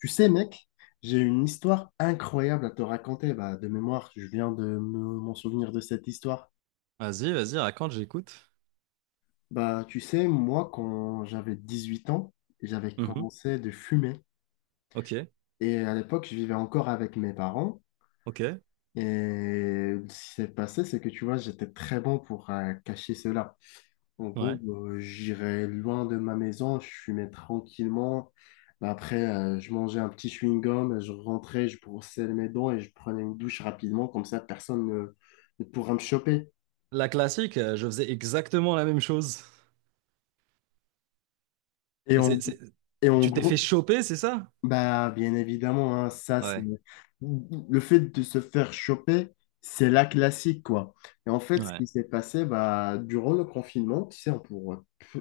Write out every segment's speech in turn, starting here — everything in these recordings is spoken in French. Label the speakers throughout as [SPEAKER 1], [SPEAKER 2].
[SPEAKER 1] Tu sais, mec, j'ai une histoire incroyable à te raconter. De mémoire, je viens de m'en souvenir de cette histoire.
[SPEAKER 2] Vas-y, vas-y, raconte, j'écoute.
[SPEAKER 1] Tu sais, moi, quand j'avais 18 ans, j'avais
[SPEAKER 2] Mhm.
[SPEAKER 1] commencé de fumer.
[SPEAKER 2] Ok,
[SPEAKER 1] Et à l'époque, je vivais encore avec mes parents.
[SPEAKER 2] ok,
[SPEAKER 1] Et ce qui s'est passé, c'est que tu vois, j'étais très bon pour cacher cela. En gros,
[SPEAKER 2] ouais.
[SPEAKER 1] j'irai loin de ma maison, je fumais tranquillement. Après, je mangeais un petit chewing-gum, je rentrais, je brossais mes dents et je prenais une douche rapidement, comme ça personne ne pourra me choper.
[SPEAKER 2] La classique, je faisais exactement la même chose.
[SPEAKER 1] Et
[SPEAKER 2] Et c'est,
[SPEAKER 1] en,
[SPEAKER 2] c'est-
[SPEAKER 1] et en
[SPEAKER 2] Tu t'es fait
[SPEAKER 1] gros,
[SPEAKER 2] choper, c'est ça?
[SPEAKER 1] bah, bien évidemment, hein, ça, c'est
[SPEAKER 2] Ouais,
[SPEAKER 1] le fait de se faire choper, c'est la classique, quoi. Et en fait, ce
[SPEAKER 2] ouais,
[SPEAKER 1] qui s'est passé, bah, durant le confinement, tu sais,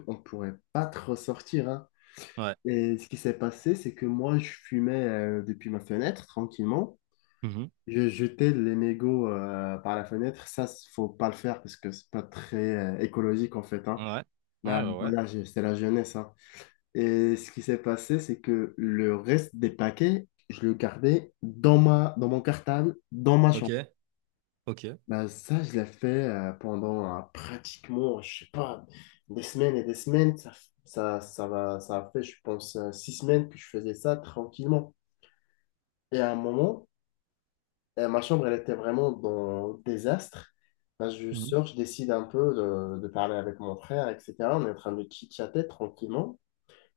[SPEAKER 1] on pourrait pas trop sortir, hein.
[SPEAKER 2] ouais.
[SPEAKER 1] Et ce qui s'est passé, c'est que moi, je fumais depuis ma fenêtre tranquillement.
[SPEAKER 2] Mhm.
[SPEAKER 1] Je jetais les mégots par la fenêtre. Ça, faut pas le faire parce que c'est pas très écologique en fait. Hein.
[SPEAKER 2] Ouais,
[SPEAKER 1] Ben,
[SPEAKER 2] ouais, ouais, ouais.
[SPEAKER 1] voilà, c'est la jeunesse, hein. Et ce qui s'est passé, c'est que le reste des paquets, je le gardais dans mon cartable, dans ma
[SPEAKER 2] Ok,
[SPEAKER 1] chambre.
[SPEAKER 2] ok.
[SPEAKER 1] Ben, ça, je l'ai fait pendant pratiquement, je sais pas, des semaines et des semaines. Ça va, ça a fait, je pense, six semaines que je faisais ça tranquillement. Et à un moment, ma chambre, elle était vraiment dans le désastre. Là, je
[SPEAKER 2] Mhm.
[SPEAKER 1] sors, je décide un peu de parler avec mon frère, etc. On est en train de chit-chatter tranquillement.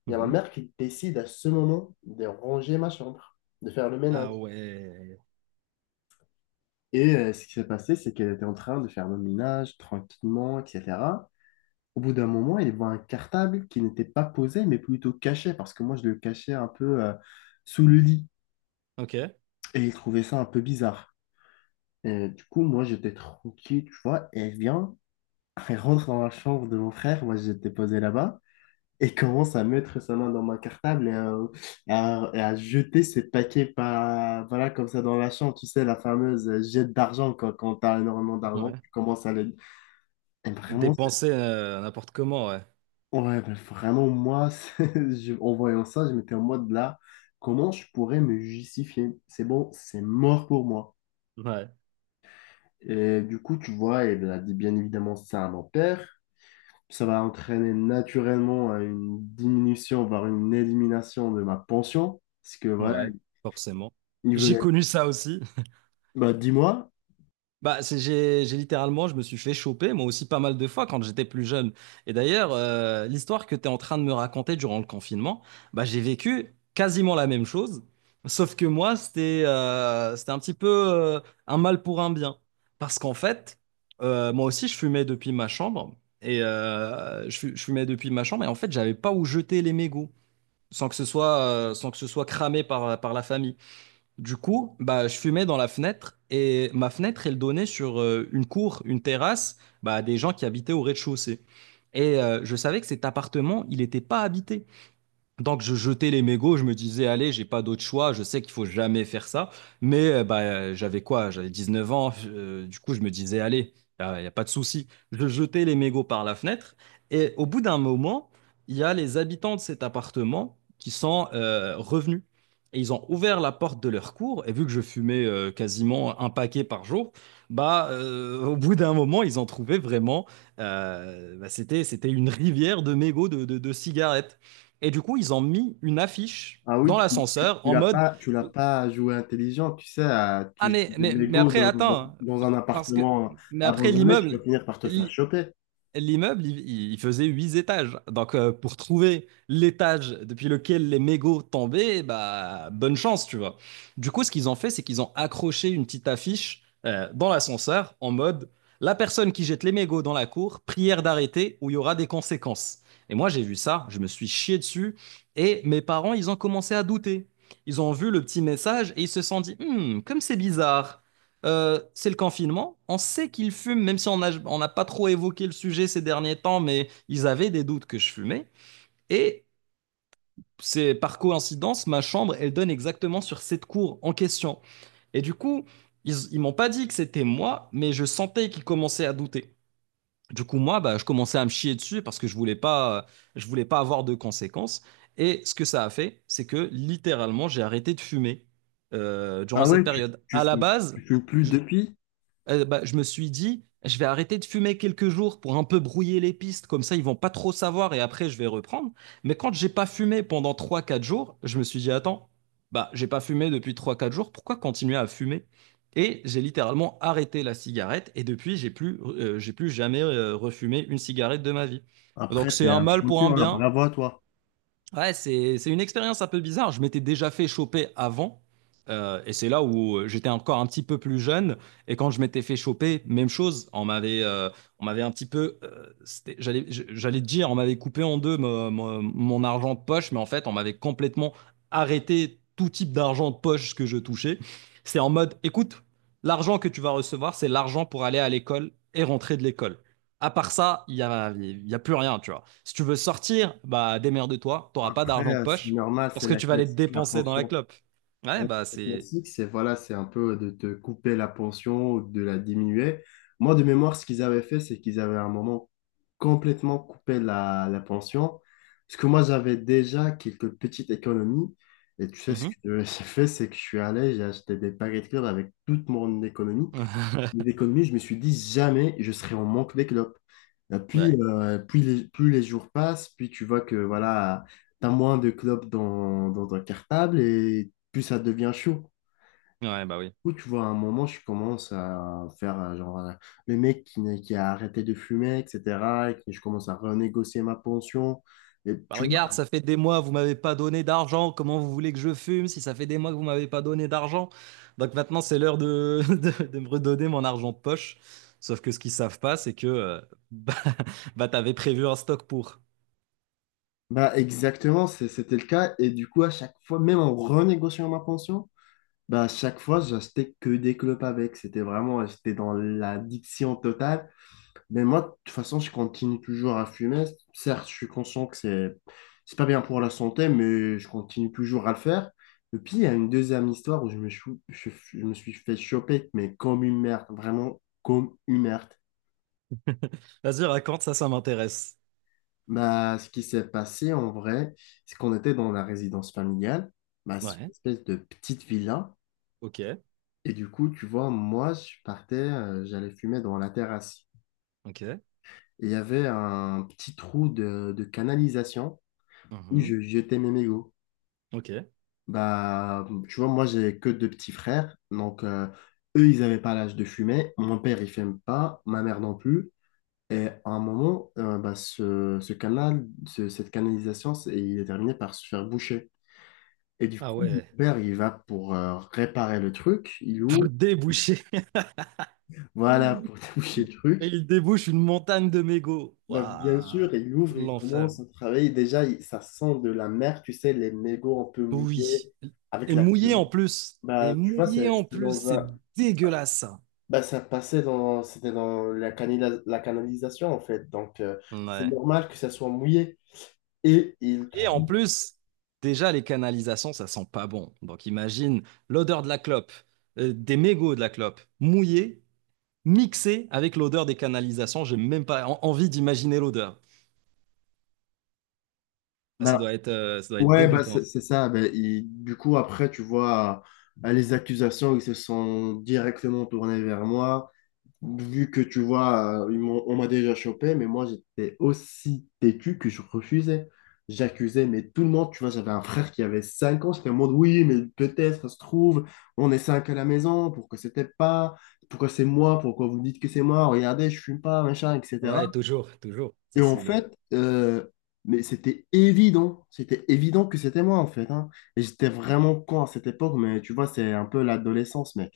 [SPEAKER 1] Il y a ma
[SPEAKER 2] Mhm.
[SPEAKER 1] mère qui décide à ce moment de ranger ma chambre, de faire le ménage.
[SPEAKER 2] Ah ouais,
[SPEAKER 1] Et ce qui s'est passé, c'est qu'elle était en train de faire le ménage tranquillement, etc. Au bout d'un moment, elle voit un cartable qui n'était pas posé, mais plutôt caché, parce que moi, je le cachais un peu sous le lit.
[SPEAKER 2] ok,
[SPEAKER 1] Et il trouvait ça un peu bizarre. Et du coup, moi, j'étais tranquille, tu vois, et elle vient, elle rentre dans la chambre de mon frère, moi j'étais posé là-bas, et commence à mettre sa main dans mon cartable et et à jeter ses paquets par, voilà, comme ça dans la chambre, tu sais, la fameuse jette d'argent, quand t'as énormément d'argent,
[SPEAKER 2] ouais.
[SPEAKER 1] tu commences à les... Et vraiment,
[SPEAKER 2] Dépenser n'importe comment, ouais.
[SPEAKER 1] ouais, mais vraiment, moi, en voyant ça, je m'étais en mode là, comment je pourrais me justifier? C'est bon, c'est mort pour moi.
[SPEAKER 2] Ouais,
[SPEAKER 1] Et du coup, tu vois, elle a dit bien évidemment ça à mon père. Ça va entraîner naturellement à une diminution, voire une élimination de ma pension. Parce que voilà,
[SPEAKER 2] ouais, forcément.
[SPEAKER 1] il
[SPEAKER 2] J'ai
[SPEAKER 1] venait,
[SPEAKER 2] connu ça aussi.
[SPEAKER 1] bah, dis-moi,
[SPEAKER 2] Bah, j'ai littéralement, je me suis fait choper, moi aussi pas mal de fois quand j'étais plus jeune. Et d'ailleurs, l'histoire que tu es en train de me raconter durant le confinement, bah, j'ai vécu quasiment la même chose, sauf que moi, c'était c'était un petit peu un mal pour un bien. Parce qu'en fait, moi aussi, je fumais depuis ma chambre, et je fumais depuis ma chambre, et en fait, j'avais pas où jeter les mégots, sans que ce soit, sans que ce soit cramé par, par la famille. Du coup, bah, je fumais dans la fenêtre et ma fenêtre, elle donnait sur une cour, une terrasse, bah, des gens qui habitaient au rez-de-chaussée. Et je savais que cet appartement, il n'était pas habité. Donc je jetais les mégots, je me disais, allez, j'ai pas d'autre choix, je sais qu'il faut jamais faire ça. Mais j'avais quoi? J'avais 19 ans, du coup je me disais, allez, il n'y a, pas de souci. Je jetais les mégots par la fenêtre et au bout d'un moment, il y a les habitants de cet appartement qui sont revenus. Et ils ont ouvert la porte de leur cour et vu que je fumais quasiment un paquet par jour, bah, au bout d'un moment, ils ont trouvé vraiment, c'était une rivière de mégots de cigarettes. Et du coup, ils ont mis une affiche
[SPEAKER 1] ah oui,
[SPEAKER 2] dans l'ascenseur en mode.
[SPEAKER 1] tu l'as pas joué intelligent, tu sais,
[SPEAKER 2] Ah,
[SPEAKER 1] tu jettes des
[SPEAKER 2] mais
[SPEAKER 1] mégots
[SPEAKER 2] après, attends,
[SPEAKER 1] dans un
[SPEAKER 2] parce que.
[SPEAKER 1] appartement
[SPEAKER 2] Mais après,
[SPEAKER 1] abandonné, tu vas
[SPEAKER 2] l'immeuble.
[SPEAKER 1] finir par te faire
[SPEAKER 2] l'i-
[SPEAKER 1] choper.
[SPEAKER 2] L'immeuble, il faisait 8 étages. Donc, pour trouver l'étage depuis lequel les mégots tombaient, bah, bonne chance, tu vois. Du coup, ce qu'ils ont fait, c'est qu'ils ont accroché une petite affiche dans l'ascenseur en mode. La personne qui jette les mégots dans la cour, prière d'arrêter ou il y aura des conséquences. Et moi, j'ai vu ça, je me suis chié dessus et mes parents, ils ont commencé à douter. Ils ont vu le petit message et ils se sont dit, Hmm, comme c'est bizarre, c'est le confinement. On sait qu'ils fument, même si on n'a pas trop évoqué le sujet ces derniers temps, mais ils avaient des doutes que je fumais. Et c'est par coïncidence, ma chambre, elle donne exactement sur cette cour en question. Et du coup, ils m'ont pas dit que c'était moi, mais je sentais qu'ils commençaient à douter. Du coup, moi, bah, je commençais à me chier dessus parce que je voulais pas avoir de conséquences. Et ce que ça a fait, c'est que littéralement, j'ai arrêté de fumer durant
[SPEAKER 1] Ah
[SPEAKER 2] cette
[SPEAKER 1] ouais,
[SPEAKER 2] période. À la
[SPEAKER 1] tu
[SPEAKER 2] base,
[SPEAKER 1] fumes plus
[SPEAKER 2] je-
[SPEAKER 1] depuis,
[SPEAKER 2] bah, je me suis dit, je vais arrêter de fumer quelques jours pour un peu brouiller les pistes, comme ça ils vont pas trop savoir et après je vais reprendre. Mais quand j'ai pas fumé pendant trois quatre jours, je me suis dit, attends, bah j'ai pas fumé depuis trois quatre jours, pourquoi continuer à fumer? Et j'ai littéralement arrêté la cigarette et depuis j'ai plus jamais refumé une cigarette de ma vie.
[SPEAKER 1] après,
[SPEAKER 2] Donc c'est
[SPEAKER 1] t'es
[SPEAKER 2] un
[SPEAKER 1] un
[SPEAKER 2] mal pour un
[SPEAKER 1] champion, là,
[SPEAKER 2] bien.
[SPEAKER 1] bravo à toi.
[SPEAKER 2] Ouais, c'est une expérience un peu bizarre. Je m'étais déjà fait choper avant, et c'est là où j'étais encore un petit peu plus jeune. Et quand je m'étais fait choper, même chose. On m'avait un petit peu, j'allais te dire, on m'avait coupé en deux mon argent de poche, mais en fait, on m'avait complètement arrêté tout type d'argent de poche que je touchais. C'est en mode, écoute, l'argent que tu vas recevoir, c'est l'argent pour aller à l'école et rentrer de l'école. À part ça, il y a plus rien, tu vois. Si tu veux sortir, bah démerde-toi, t'auras pas
[SPEAKER 1] Après,
[SPEAKER 2] d'argent de
[SPEAKER 1] c'est
[SPEAKER 2] poche
[SPEAKER 1] normal,
[SPEAKER 2] parce
[SPEAKER 1] c'est
[SPEAKER 2] que
[SPEAKER 1] la
[SPEAKER 2] tu vas aller te
[SPEAKER 1] classique, la
[SPEAKER 2] dépenser dans la
[SPEAKER 1] pension.
[SPEAKER 2] clope. Ouais,
[SPEAKER 1] Ouais,
[SPEAKER 2] bah
[SPEAKER 1] le
[SPEAKER 2] c'est...
[SPEAKER 1] classique, c'est voilà, c'est un peu de te couper la pension ou de la diminuer. Moi, de mémoire, ce qu'ils avaient fait, c'est qu'ils avaient à un moment complètement coupé la pension. Parce que moi, j'avais déjà quelques petites économies. Et tu sais, ce
[SPEAKER 2] Mhm.
[SPEAKER 1] que j'ai fait, c'est que je suis allé, j'ai acheté des paquets de clubs avec toute mon économie les économies, je me suis dit jamais je serai en manque d'éclopes. Et puis,
[SPEAKER 2] Ouais.
[SPEAKER 1] puis plus les jours passent, puis tu vois que voilà, tu as moins de clopes dans ton cartable et plus ça devient chaud.
[SPEAKER 2] Ouais, bah oui.
[SPEAKER 1] Ou tu vois, à un moment, je commence à faire genre le mec qui, qui a arrêté de fumer, etc. Et que je commence à renégocier ma pension. Et
[SPEAKER 2] Bah
[SPEAKER 1] tu vois,
[SPEAKER 2] regarde, ça fait des mois, vous m'avez pas donné d'argent, comment vous voulez que je fume si ça fait des mois que vous m'avez pas donné d'argent? Donc maintenant, c'est l'heure de, de me redonner mon argent de poche. Sauf que ce qu'ils savent pas, c'est que bah, bah, t'avais prévu un stock pour.
[SPEAKER 1] bah exactement, c'était le cas. Et du coup, à chaque fois, même en renégociant ma pension, bah, chaque fois, j'achetais que des clopes avec. C'était vraiment, j'étais dans l'addiction totale. Mais moi, de toute façon, je continue toujours à fumer. Certes, je suis conscient que c'est pas bien pour la santé, mais je continue toujours à le faire. Et puis, il y a une deuxième histoire où je me suis fait choper, mais comme une merde, vraiment comme une merde.
[SPEAKER 2] Vas-y, raconte, ça m'intéresse.
[SPEAKER 1] Bah, ce qui s'est passé en vrai, c'est qu'on était dans la résidence familiale. Bah, c'est une
[SPEAKER 2] Ouais,
[SPEAKER 1] espèce de petite villa.
[SPEAKER 2] ok,
[SPEAKER 1] Et du coup, tu vois, moi, je partais, j'allais fumer dans la terrasse.
[SPEAKER 2] ok.
[SPEAKER 1] Et il y avait un petit trou de canalisation où
[SPEAKER 2] Mhm.
[SPEAKER 1] je jetais mes mégots.
[SPEAKER 2] Ok.
[SPEAKER 1] Bah, tu vois, moi, j'ai que deux petits frères. Donc, eux, ils n'avaient pas l'âge de fumer. Mon père, il fume pas. Ma mère non plus. Et à un moment, bah, ce canal, cette canalisation, il est terminé par se faire boucher. Et du
[SPEAKER 2] Ah
[SPEAKER 1] coup, mon
[SPEAKER 2] ouais.
[SPEAKER 1] père, il va pour réparer le truc. Il ouvre.
[SPEAKER 2] Pour déboucher.
[SPEAKER 1] Voilà, pour déboucher le
[SPEAKER 2] Et
[SPEAKER 1] truc.
[SPEAKER 2] il débouche une montagne de mégots.
[SPEAKER 1] Bah, bien
[SPEAKER 2] Waouh.
[SPEAKER 1] sûr, il ouvre, il
[SPEAKER 2] L'enfer.
[SPEAKER 1] commence à travailler. Déjà, ça sent de la mer, tu sais, les mégots un peu
[SPEAKER 2] Oui.
[SPEAKER 1] mouillés avec
[SPEAKER 2] Et
[SPEAKER 1] la
[SPEAKER 2] mouillé
[SPEAKER 1] pluie.
[SPEAKER 2] en plus. Et
[SPEAKER 1] Bah, tu vois,
[SPEAKER 2] mouillé en
[SPEAKER 1] c'était
[SPEAKER 2] plus.
[SPEAKER 1] dans
[SPEAKER 2] C'est
[SPEAKER 1] un...
[SPEAKER 2] dégueulasse. Ça.
[SPEAKER 1] bah, ça passait dans, c'était dans la, la canalisation, en fait. Donc, c'est
[SPEAKER 2] Ouais.
[SPEAKER 1] normal que ça soit mouillé. Et il
[SPEAKER 2] Et
[SPEAKER 1] trouve.
[SPEAKER 2] en plus, déjà, les canalisations, ça sent pas bon. Donc imagine l'odeur de la clope, des mégots de la clope, mouillés, mixés avec l'odeur des canalisations. J'ai même pas envie d'imaginer l'odeur. Ah,
[SPEAKER 1] Bah,
[SPEAKER 2] ça doit être
[SPEAKER 1] ouais, bah,
[SPEAKER 2] dégoûtant.
[SPEAKER 1] c'est ça. Bah, du coup, après, tu vois, les accusations, ils se sont directement tournés vers moi. Vu que tu vois, on m'a déjà chopé, mais moi j'étais aussi têtu que je refusais. J'accusais, mais tout le monde, tu vois, j'avais un frère qui avait 5 ans, j'étais en mode oui, mais peut-être, ça se trouve, on est 5 à la maison, pourquoi c'était pas, pourquoi c'est moi, pourquoi vous dites que c'est moi, regardez, je fume pas, machin, etc.
[SPEAKER 2] Ouais, toujours, toujours.
[SPEAKER 1] Et
[SPEAKER 2] Ça,
[SPEAKER 1] en
[SPEAKER 2] c'est le.
[SPEAKER 1] fait, mais c'était évident que c'était moi en fait, hein. Et j'étais vraiment con à cette époque, mais tu vois, c'est un peu l'adolescence, mec.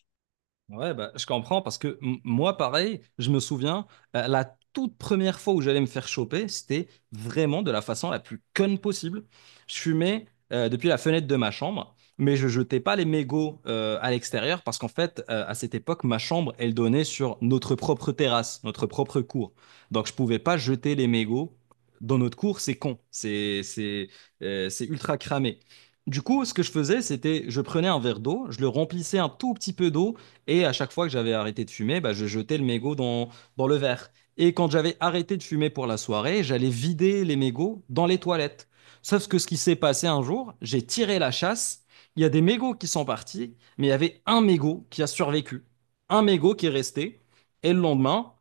[SPEAKER 2] Ouais, bah, je comprends parce que moi, pareil, je me souviens, la toute première fois où j'allais me faire choper, c'était vraiment de la façon la plus conne possible. Je fumais depuis la fenêtre de ma chambre, mais je jetais pas les mégots à l'extérieur parce qu'en fait, à cette époque, ma chambre, elle donnait sur notre propre terrasse, notre propre cour. Donc, je pouvais pas jeter les mégots dans notre cour, c'est ultra cramé. Du coup, ce que je faisais, c'était je prenais un verre d'eau, je le remplissais un tout petit peu d'eau et à chaque fois que j'avais arrêté de fumer, bah, je jetais le mégot dans le verre. Et quand j'avais arrêté de fumer pour la soirée, j'allais vider les mégots dans les toilettes. Sauf que ce qui s'est passé un jour, j'ai tiré la chasse. Il y a des mégots qui sont partis, mais il y avait un mégot qui a survécu. Un mégot qui est resté. Et le lendemain,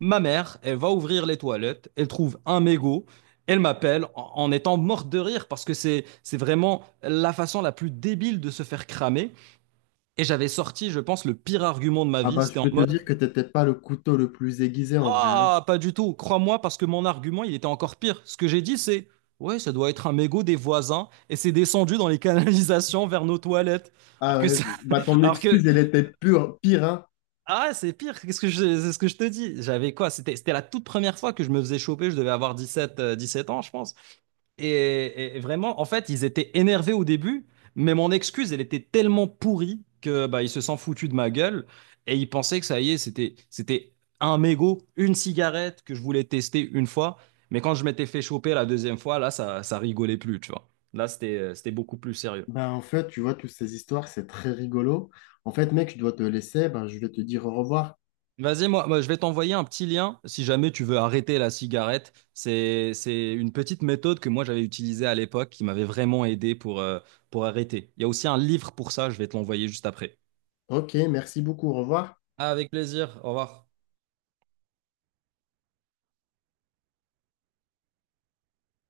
[SPEAKER 2] ma mère, elle va ouvrir les toilettes, elle trouve un mégot, elle m'appelle en étant morte de rire parce que c'est vraiment la façon la plus débile de se faire cramer. Et j'avais sorti, je pense, le pire argument de ma
[SPEAKER 1] Ah
[SPEAKER 2] vie.
[SPEAKER 1] bah, je
[SPEAKER 2] C'était en
[SPEAKER 1] peux te
[SPEAKER 2] mode.
[SPEAKER 1] dire que t'étais pas le couteau le plus aiguisé en vrai.
[SPEAKER 2] Ah, pas du tout, crois-moi, parce que mon argument, il était encore pire. Ce que j'ai dit, c'est. Ouais, ça doit être un mégot des voisins et c'est descendu dans les canalisations vers nos toilettes. Alors
[SPEAKER 1] Ah
[SPEAKER 2] que,
[SPEAKER 1] ouais,
[SPEAKER 2] ça-
[SPEAKER 1] bah ton
[SPEAKER 2] alors que.
[SPEAKER 1] excuse, elle était pure, pire, hein.
[SPEAKER 2] Ah, c'est pire, qu'est-ce que je... c'est ce que je te dis. J'avais quoi? C'était la toute première fois que je me faisais choper, je devais avoir 7 ans, je pense. Et vraiment, en fait, ils étaient énervés au début, mais mon excuse, elle était tellement pourrie que bah, ils se sont foutus de ma gueule et ils pensaient que ça y est, c'était un mégot, une cigarette que je voulais tester une fois. Mais quand je m'étais fait choper la deuxième fois, là, ça rigolait plus, tu vois. Là, c'était, c'était beaucoup plus sérieux.
[SPEAKER 1] Bah en fait, tu vois, toutes ces histoires, c'est très rigolo. En fait, mec, je dois te laisser. Ben, je vais te dire au revoir.
[SPEAKER 2] Vas-y, moi, je vais t'envoyer un petit lien si jamais tu veux arrêter la cigarette. C'est une petite méthode que moi j'avais utilisée à l'époque qui m'avait vraiment aidé pour arrêter. Il y a aussi un livre pour ça, je vais te l'envoyer juste après.
[SPEAKER 1] Ok, merci beaucoup, au revoir.
[SPEAKER 2] Ah, avec plaisir, au revoir.